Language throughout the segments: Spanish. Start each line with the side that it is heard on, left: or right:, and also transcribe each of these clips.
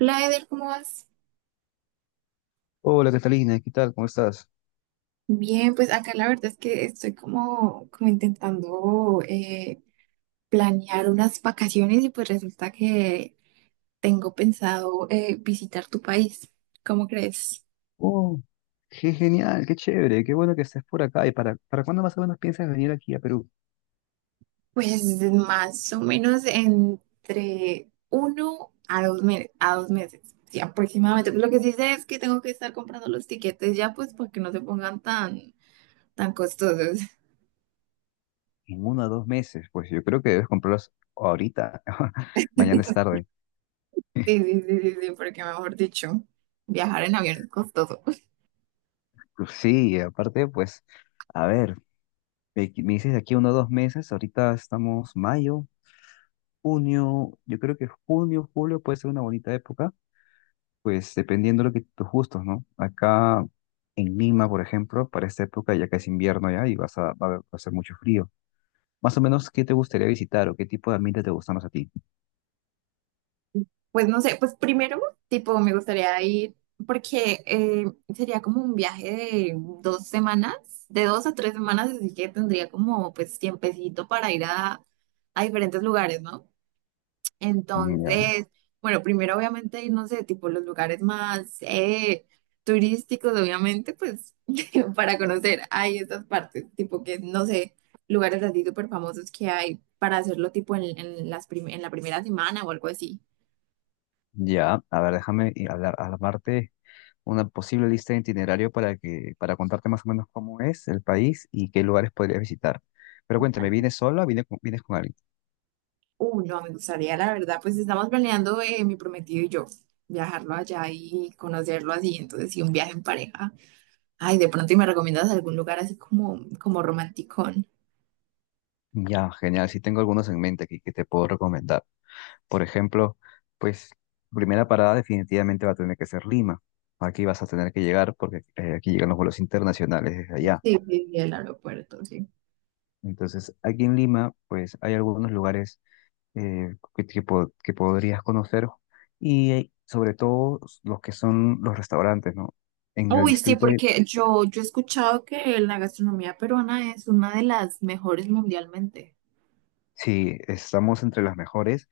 right: Hola Eder, ¿cómo vas?
left: Hola Catalina, ¿qué tal? ¿Cómo estás?
right: Bien, pues acá la verdad es que estoy como intentando planear unas vacaciones y pues resulta que tengo pensado visitar tu país. ¿Cómo crees?
left: Oh, qué genial, qué chévere, qué bueno que estés por acá. ¿Y para cuándo más o menos piensas venir aquí a Perú?
right: Pues más o menos entre uno a dos, a dos meses, sí, aproximadamente. Lo que sí sé es que tengo que estar comprando los tiquetes ya pues para que no se pongan tan, tan costosos.
left: En uno o dos meses, pues yo creo que debes comprarlos ahorita, mañana es tarde.
right: Sí, sí, sí, sí, sí, porque mejor dicho, viajar en avión es costoso.
left: Pues sí, aparte, pues, a ver, me dices de aquí uno o dos meses, ahorita estamos mayo, junio, yo creo que junio, julio puede ser una bonita época, pues dependiendo de lo que tus gustos, ¿no? Acá en Lima, por ejemplo, para esta época ya que es invierno ya y vas a, va a hacer mucho frío. Más o menos, ¿qué te gustaría visitar o qué tipo de ambiente te gustan más a ti?
right: Pues no sé, pues primero, tipo, me gustaría ir porque sería como un viaje de dos semanas, de dos a tres semanas, así que tendría como pues tiempecito para ir a diferentes lugares, ¿no?
left: Ya.
right: Entonces, bueno, primero obviamente ir, no sé, tipo los lugares más turísticos, obviamente, pues para conocer ahí estas partes, tipo que, no sé, lugares así súper famosos que hay para hacerlo tipo en las en la primera semana o algo así.
left: Ya, a ver, déjame y hablar, armarte una posible lista de itinerario para que, para contarte más o menos cómo es el país y qué lugares podrías visitar. Pero cuéntame, ¿vienes sola o vienes con alguien?
right: No, me gustaría, la verdad, pues estamos planeando mi prometido y yo, viajarlo allá y conocerlo así, entonces sí, un viaje en pareja. Ay, de pronto, ¿y me recomiendas algún lugar así como, como romanticón?
left: Ya, genial, sí tengo algunos en mente aquí que te puedo recomendar. Por ejemplo, pues, primera parada definitivamente va a tener que ser Lima. Aquí vas a tener que llegar porque aquí llegan los vuelos internacionales desde
right: Sí,
left: allá.
right: sí, sí, el aeropuerto, sí.
left: Entonces, aquí en Lima, pues, hay algunos lugares que, que podrías conocer y sobre todo los que son los restaurantes, ¿no? En el
right: Uy, sí,
left: distrito de...
right: porque yo he escuchado que la gastronomía peruana es una de las mejores mundialmente.
left: Sí, estamos entre las mejores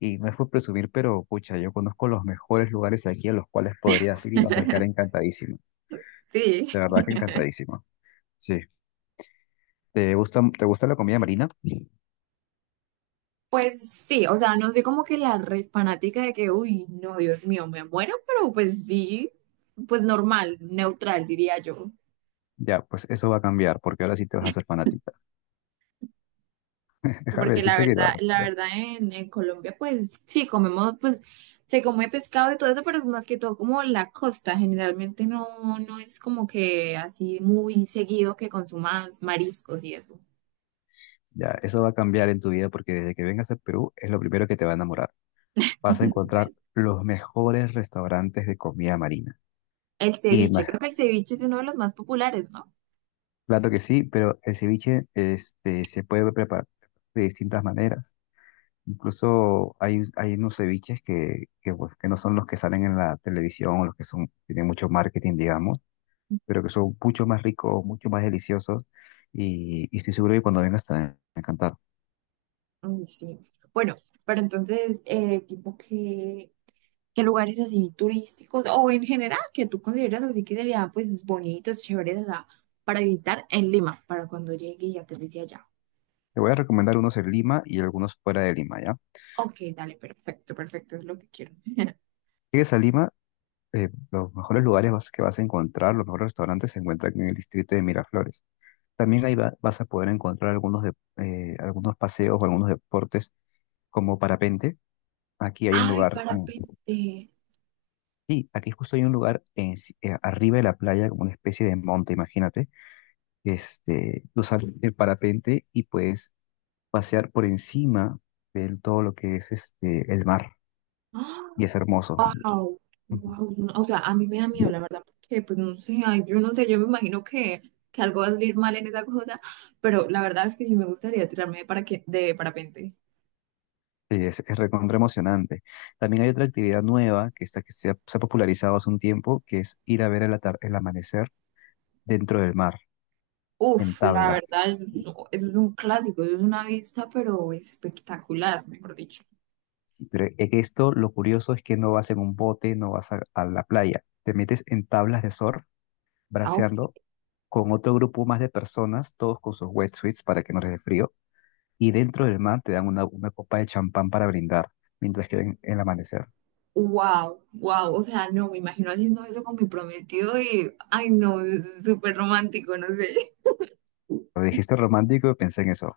left: y no es por presumir, pero pucha, yo conozco los mejores lugares aquí a los cuales podrías ir y vas a quedar encantadísimo.
right: Sí.
left: De verdad que encantadísimo. Sí. Te gusta la comida marina?
right: Pues sí, o sea, no soy como que la re fanática de que, uy, no, Dios mío, me muero, pero pues sí, pues normal, neutral, diría yo.
left: Ya, pues eso va a cambiar porque ahora sí te vas a hacer fanática. Déjame
right: Porque
left: decirte que va a
right: la
left: cambiar.
right: verdad en Colombia, pues sí, comemos, pues se come pescado y todo eso, pero es más que todo como la costa. Generalmente no, no es como que así muy seguido que consumas mariscos y eso.
left: Ya, eso va a cambiar en tu vida porque desde que vengas a Perú es lo primero que te va a enamorar. Vas a encontrar los mejores restaurantes de comida marina.
right: El
left: Y
right: ceviche,
left: más,
right: creo que el ceviche es uno de los más populares, ¿no?
left: claro que sí, pero el ceviche este, se puede preparar de distintas maneras. Incluso hay, hay unos ceviches que, pues, que no son los que salen en la televisión o los que son, tienen mucho marketing, digamos, pero que son mucho más ricos, mucho más deliciosos y estoy seguro que cuando vengas te van a encantar.
right: Mm, sí. Bueno, pero entonces, tipo que, ¿qué lugares así turísticos o en general que tú consideras así que serían pues bonitos, chéveres, o sea, para visitar en Lima, para cuando llegue y aterrice allá?
left: Te voy a recomendar unos en Lima y algunos fuera de Lima, ¿ya?
right: Ok, dale, perfecto, perfecto, es lo que quiero.
left: Llegues a Lima, los mejores lugares que vas a encontrar, los mejores restaurantes se encuentran en el distrito de Miraflores. También ahí vas a poder encontrar algunos, de, algunos paseos o algunos deportes como parapente. Aquí hay un
right: Ay,
left: lugar,
right: parapente.
left: sí, aquí justo hay un lugar en si- arriba de la playa, como una especie de monte, imagínate. Este, tú sales del parapente y puedes pasear por encima de todo lo que es este, el mar. Y
right: Wow,
left: es hermoso. Ujú.
right: wow. O sea, a mí me da miedo, la verdad, porque pues no sé, ay, yo no sé, yo me imagino que algo va a salir mal en esa cosa, pero la verdad es que sí me gustaría tirarme de, para de parapente.
left: Sí, es recontra emocionante. También hay otra actividad nueva que, está, se ha popularizado hace un tiempo, que es ir a ver el, el amanecer dentro del mar, en
right: Uf, la
left: tablas.
right: verdad, no, eso es un clásico, eso es una vista, pero espectacular, mejor dicho.
left: Sí, pero en esto lo curioso es que no vas en un bote, no vas a la playa, te metes en tablas de surf,
right: Ah, ok.
left: braceando con otro grupo más de personas, todos con sus wetsuits para que no les dé frío, y dentro del mar te dan una copa de champán para brindar mientras que ven el amanecer.
right: Wow, wow, o sea, no, me imagino haciendo eso con mi prometido y, ay, no, es súper romántico, no sé.
left: Lo dijiste romántico y pensé en eso.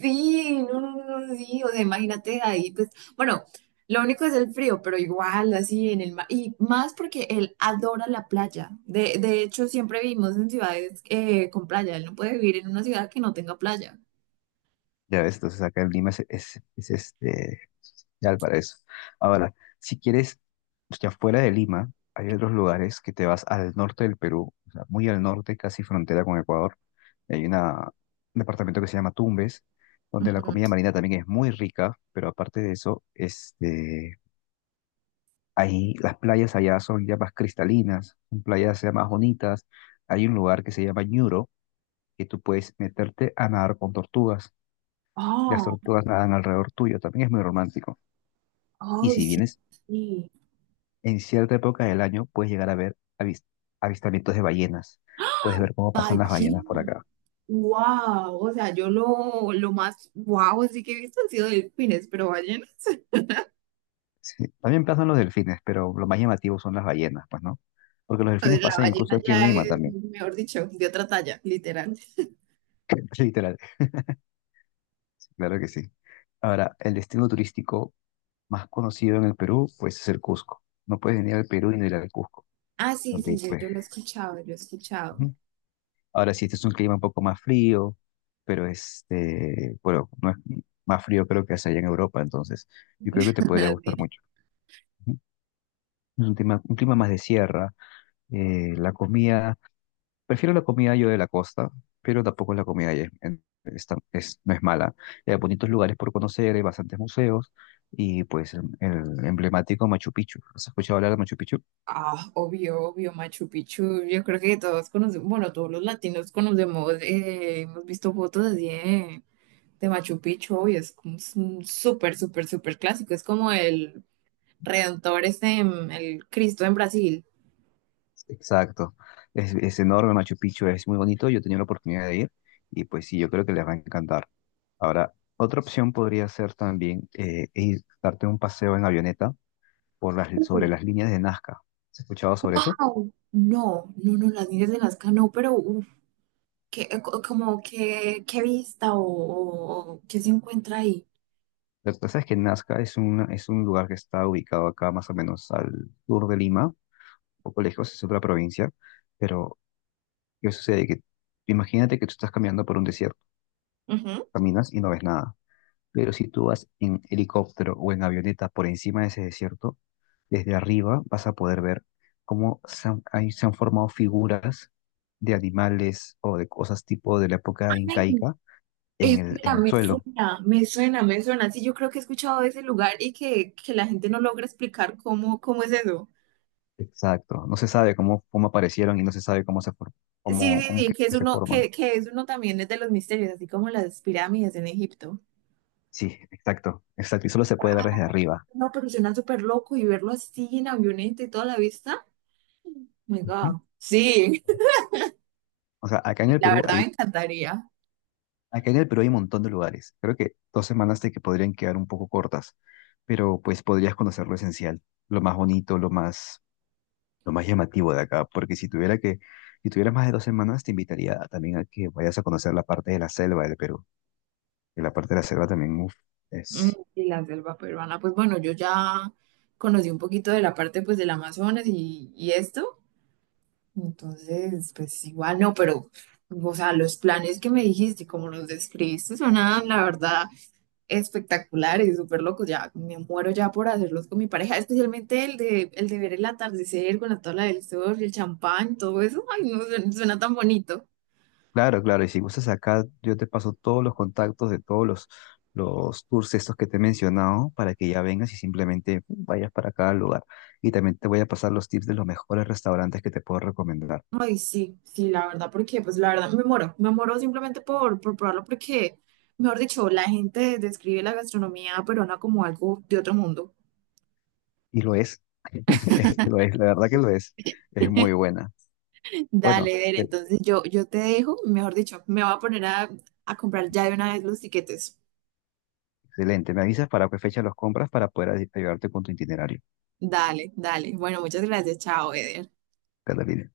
right: Sí, no, no, no, no, sí, o sea, imagínate ahí, pues, bueno, lo único es el frío, pero igual, así en el mar, y más porque él adora la playa, de hecho, siempre vivimos en ciudades con playa, él no puede vivir en una ciudad que no tenga playa.
left: Ya ves, entonces acá en Lima es este, ya para eso. Ahora, si quieres, ya fuera de Lima, hay otros lugares que te vas al norte del Perú, o sea, muy al norte, casi frontera con Ecuador. Hay una, un departamento que se llama Tumbes, donde la comida
right: Ujú.
left: marina también es muy rica, pero aparte de eso, este, ahí las playas allá son ya más cristalinas, son playas ya más bonitas. Hay un lugar que se llama Ñuro, que tú puedes meterte a nadar con tortugas. Las
right: Oh,
left: tortugas nadan alrededor tuyo, también es muy romántico. Y
right: ay,
left: si
right: sí,
left: vienes
right: sí,
left: en cierta época del año, puedes llegar a ver avistamientos de ballenas. Puedes ver cómo pasan las ballenas por
right: ballena,
left: acá.
right: wow, o sea, yo lo más wow, así que he visto han sido delfines, pero ballena,
left: Sí, también pasan los delfines, pero lo más llamativo son las ballenas, pues, ¿no? Porque los delfines
right: la
left: pasan
right: ballena
left: incluso aquí en
right: ya
left: Lima
right: es,
left: también.
right: mejor dicho, de otra talla, literal.
left: Literal, claro que sí. Ahora, el destino turístico más conocido en el Perú, pues es el Cusco. No puedes venir al Perú y no ir al Cusco,
right: Ah, sí, sí,
left: donde, pues,
right: yo lo he escuchado, yo he escuchado.
left: ujú, ahora sí, este es un clima un poco más frío, pero este, bueno, no es más frío creo que es allá en Europa, entonces yo creo que te podría gustar
right: Sí.
left: mucho. Ujú. Es un clima más de sierra, la comida, prefiero la comida yo de la costa, pero tampoco la comida allá es, no es mala. Hay bonitos lugares por conocer, hay bastantes museos y pues el emblemático Machu Picchu. ¿Has escuchado hablar de Machu Picchu?
right: Ah, obvio, obvio, Machu Picchu. Yo creo que todos conocemos, bueno, todos los latinos conocemos, hemos visto fotos así de Machu Picchu, obvio, es como un súper, súper, súper clásico. Es como el Redentor, este, el Cristo en Brasil.
left: Exacto. Es enorme Machu Picchu, es muy bonito. Yo he tenido la oportunidad de ir y pues sí, yo creo que les va a encantar. Ahora, otra opción podría ser también ir, darte un paseo en avioneta por las, sobre las líneas de Nazca. ¿Has escuchado sobre eso?
right: Au. No, no, no, las niñas de Nazca no, pero uf, ¿qué, como qué qué vista o, o qué se encuentra ahí?
left: Lo que pasa es que Nazca es un lugar que está ubicado acá más o menos al sur de Lima, un poco lejos, es otra provincia, pero ¿qué sucede? Que imagínate que tú estás caminando por un desierto,
right: Ujú.
left: caminas y no ves nada. Pero si tú vas en helicóptero o en avioneta por encima de ese desierto, desde arriba vas a poder ver cómo se han, ahí se han formado figuras de animales o de cosas tipo de la época
right: Ay,
left: incaica
right: espera,
left: en el
right: me
left: suelo.
right: suena, me suena, me suena. Sí, yo creo que he escuchado de ese lugar y que la gente no logra explicar cómo, cómo es eso.
left: Exacto. No se sabe cómo, cómo aparecieron y no se sabe
right: Sí,
left: cómo,
right: sí,
left: cómo
right: sí,
left: que se forman.
right: que es uno también es de los misterios, así como las pirámides en Egipto.
left: Sí, exacto, exacto. Y solo se puede ver desde arriba.
right: No, pero suena súper loco y verlo así en avioneta y toda la vista. Oh my
left: Ujú.
right: God. Sí.
left: O sea, acá en el
right: La
left: Perú
right: verdad me
left: hay.
right: encantaría.
left: Acá en el Perú hay un montón de lugares. Creo que dos semanas te que podrían quedar un poco cortas, pero pues podrías conocer lo esencial, lo más bonito, lo más llamativo de acá. Porque si tuviera que, si tuvieras más de dos semanas, te invitaría a- también a que vayas a conocer la parte de la selva del Perú. Y la parte de la selva también, uf,
right: Mm,
left: es.
right: y la selva peruana, pues bueno, yo ya conocí un poquito de la parte pues del Amazonas y esto, entonces pues igual no, pero o sea, los planes que me dijiste y como los describiste sonaban la verdad espectaculares, súper locos, ya me muero ya por hacerlos con mi pareja, especialmente el de ver el atardecer con la tabla del surf y el champán, todo eso, ay no, suena, suena tan bonito.
left: Claro, claro. Y si gustas acá, yo te paso todos los contactos de todos los tours estos que te he mencionado para que ya vengas y simplemente vayas para cada lugar. Y también te voy a pasar los tips de los mejores restaurantes que te puedo recomendar.
right: Ay, sí, sí, la verdad, porque pues la verdad me muero simplemente por probarlo porque, mejor dicho, la gente describe la gastronomía peruana como algo de otro mundo.
left: Y lo es, lo es, la verdad que lo es. Es muy buena. Bueno,
right: Dale, Eder,
left: e-
right: entonces yo te dejo, mejor dicho, me voy a poner a comprar ya de una vez los tiquetes.
left: excelente. Me avisas para qué fecha los compras para poder ayudarte con tu itinerario,
right: Dale, dale. Bueno, muchas gracias, chao, Eder.
left: Catalina.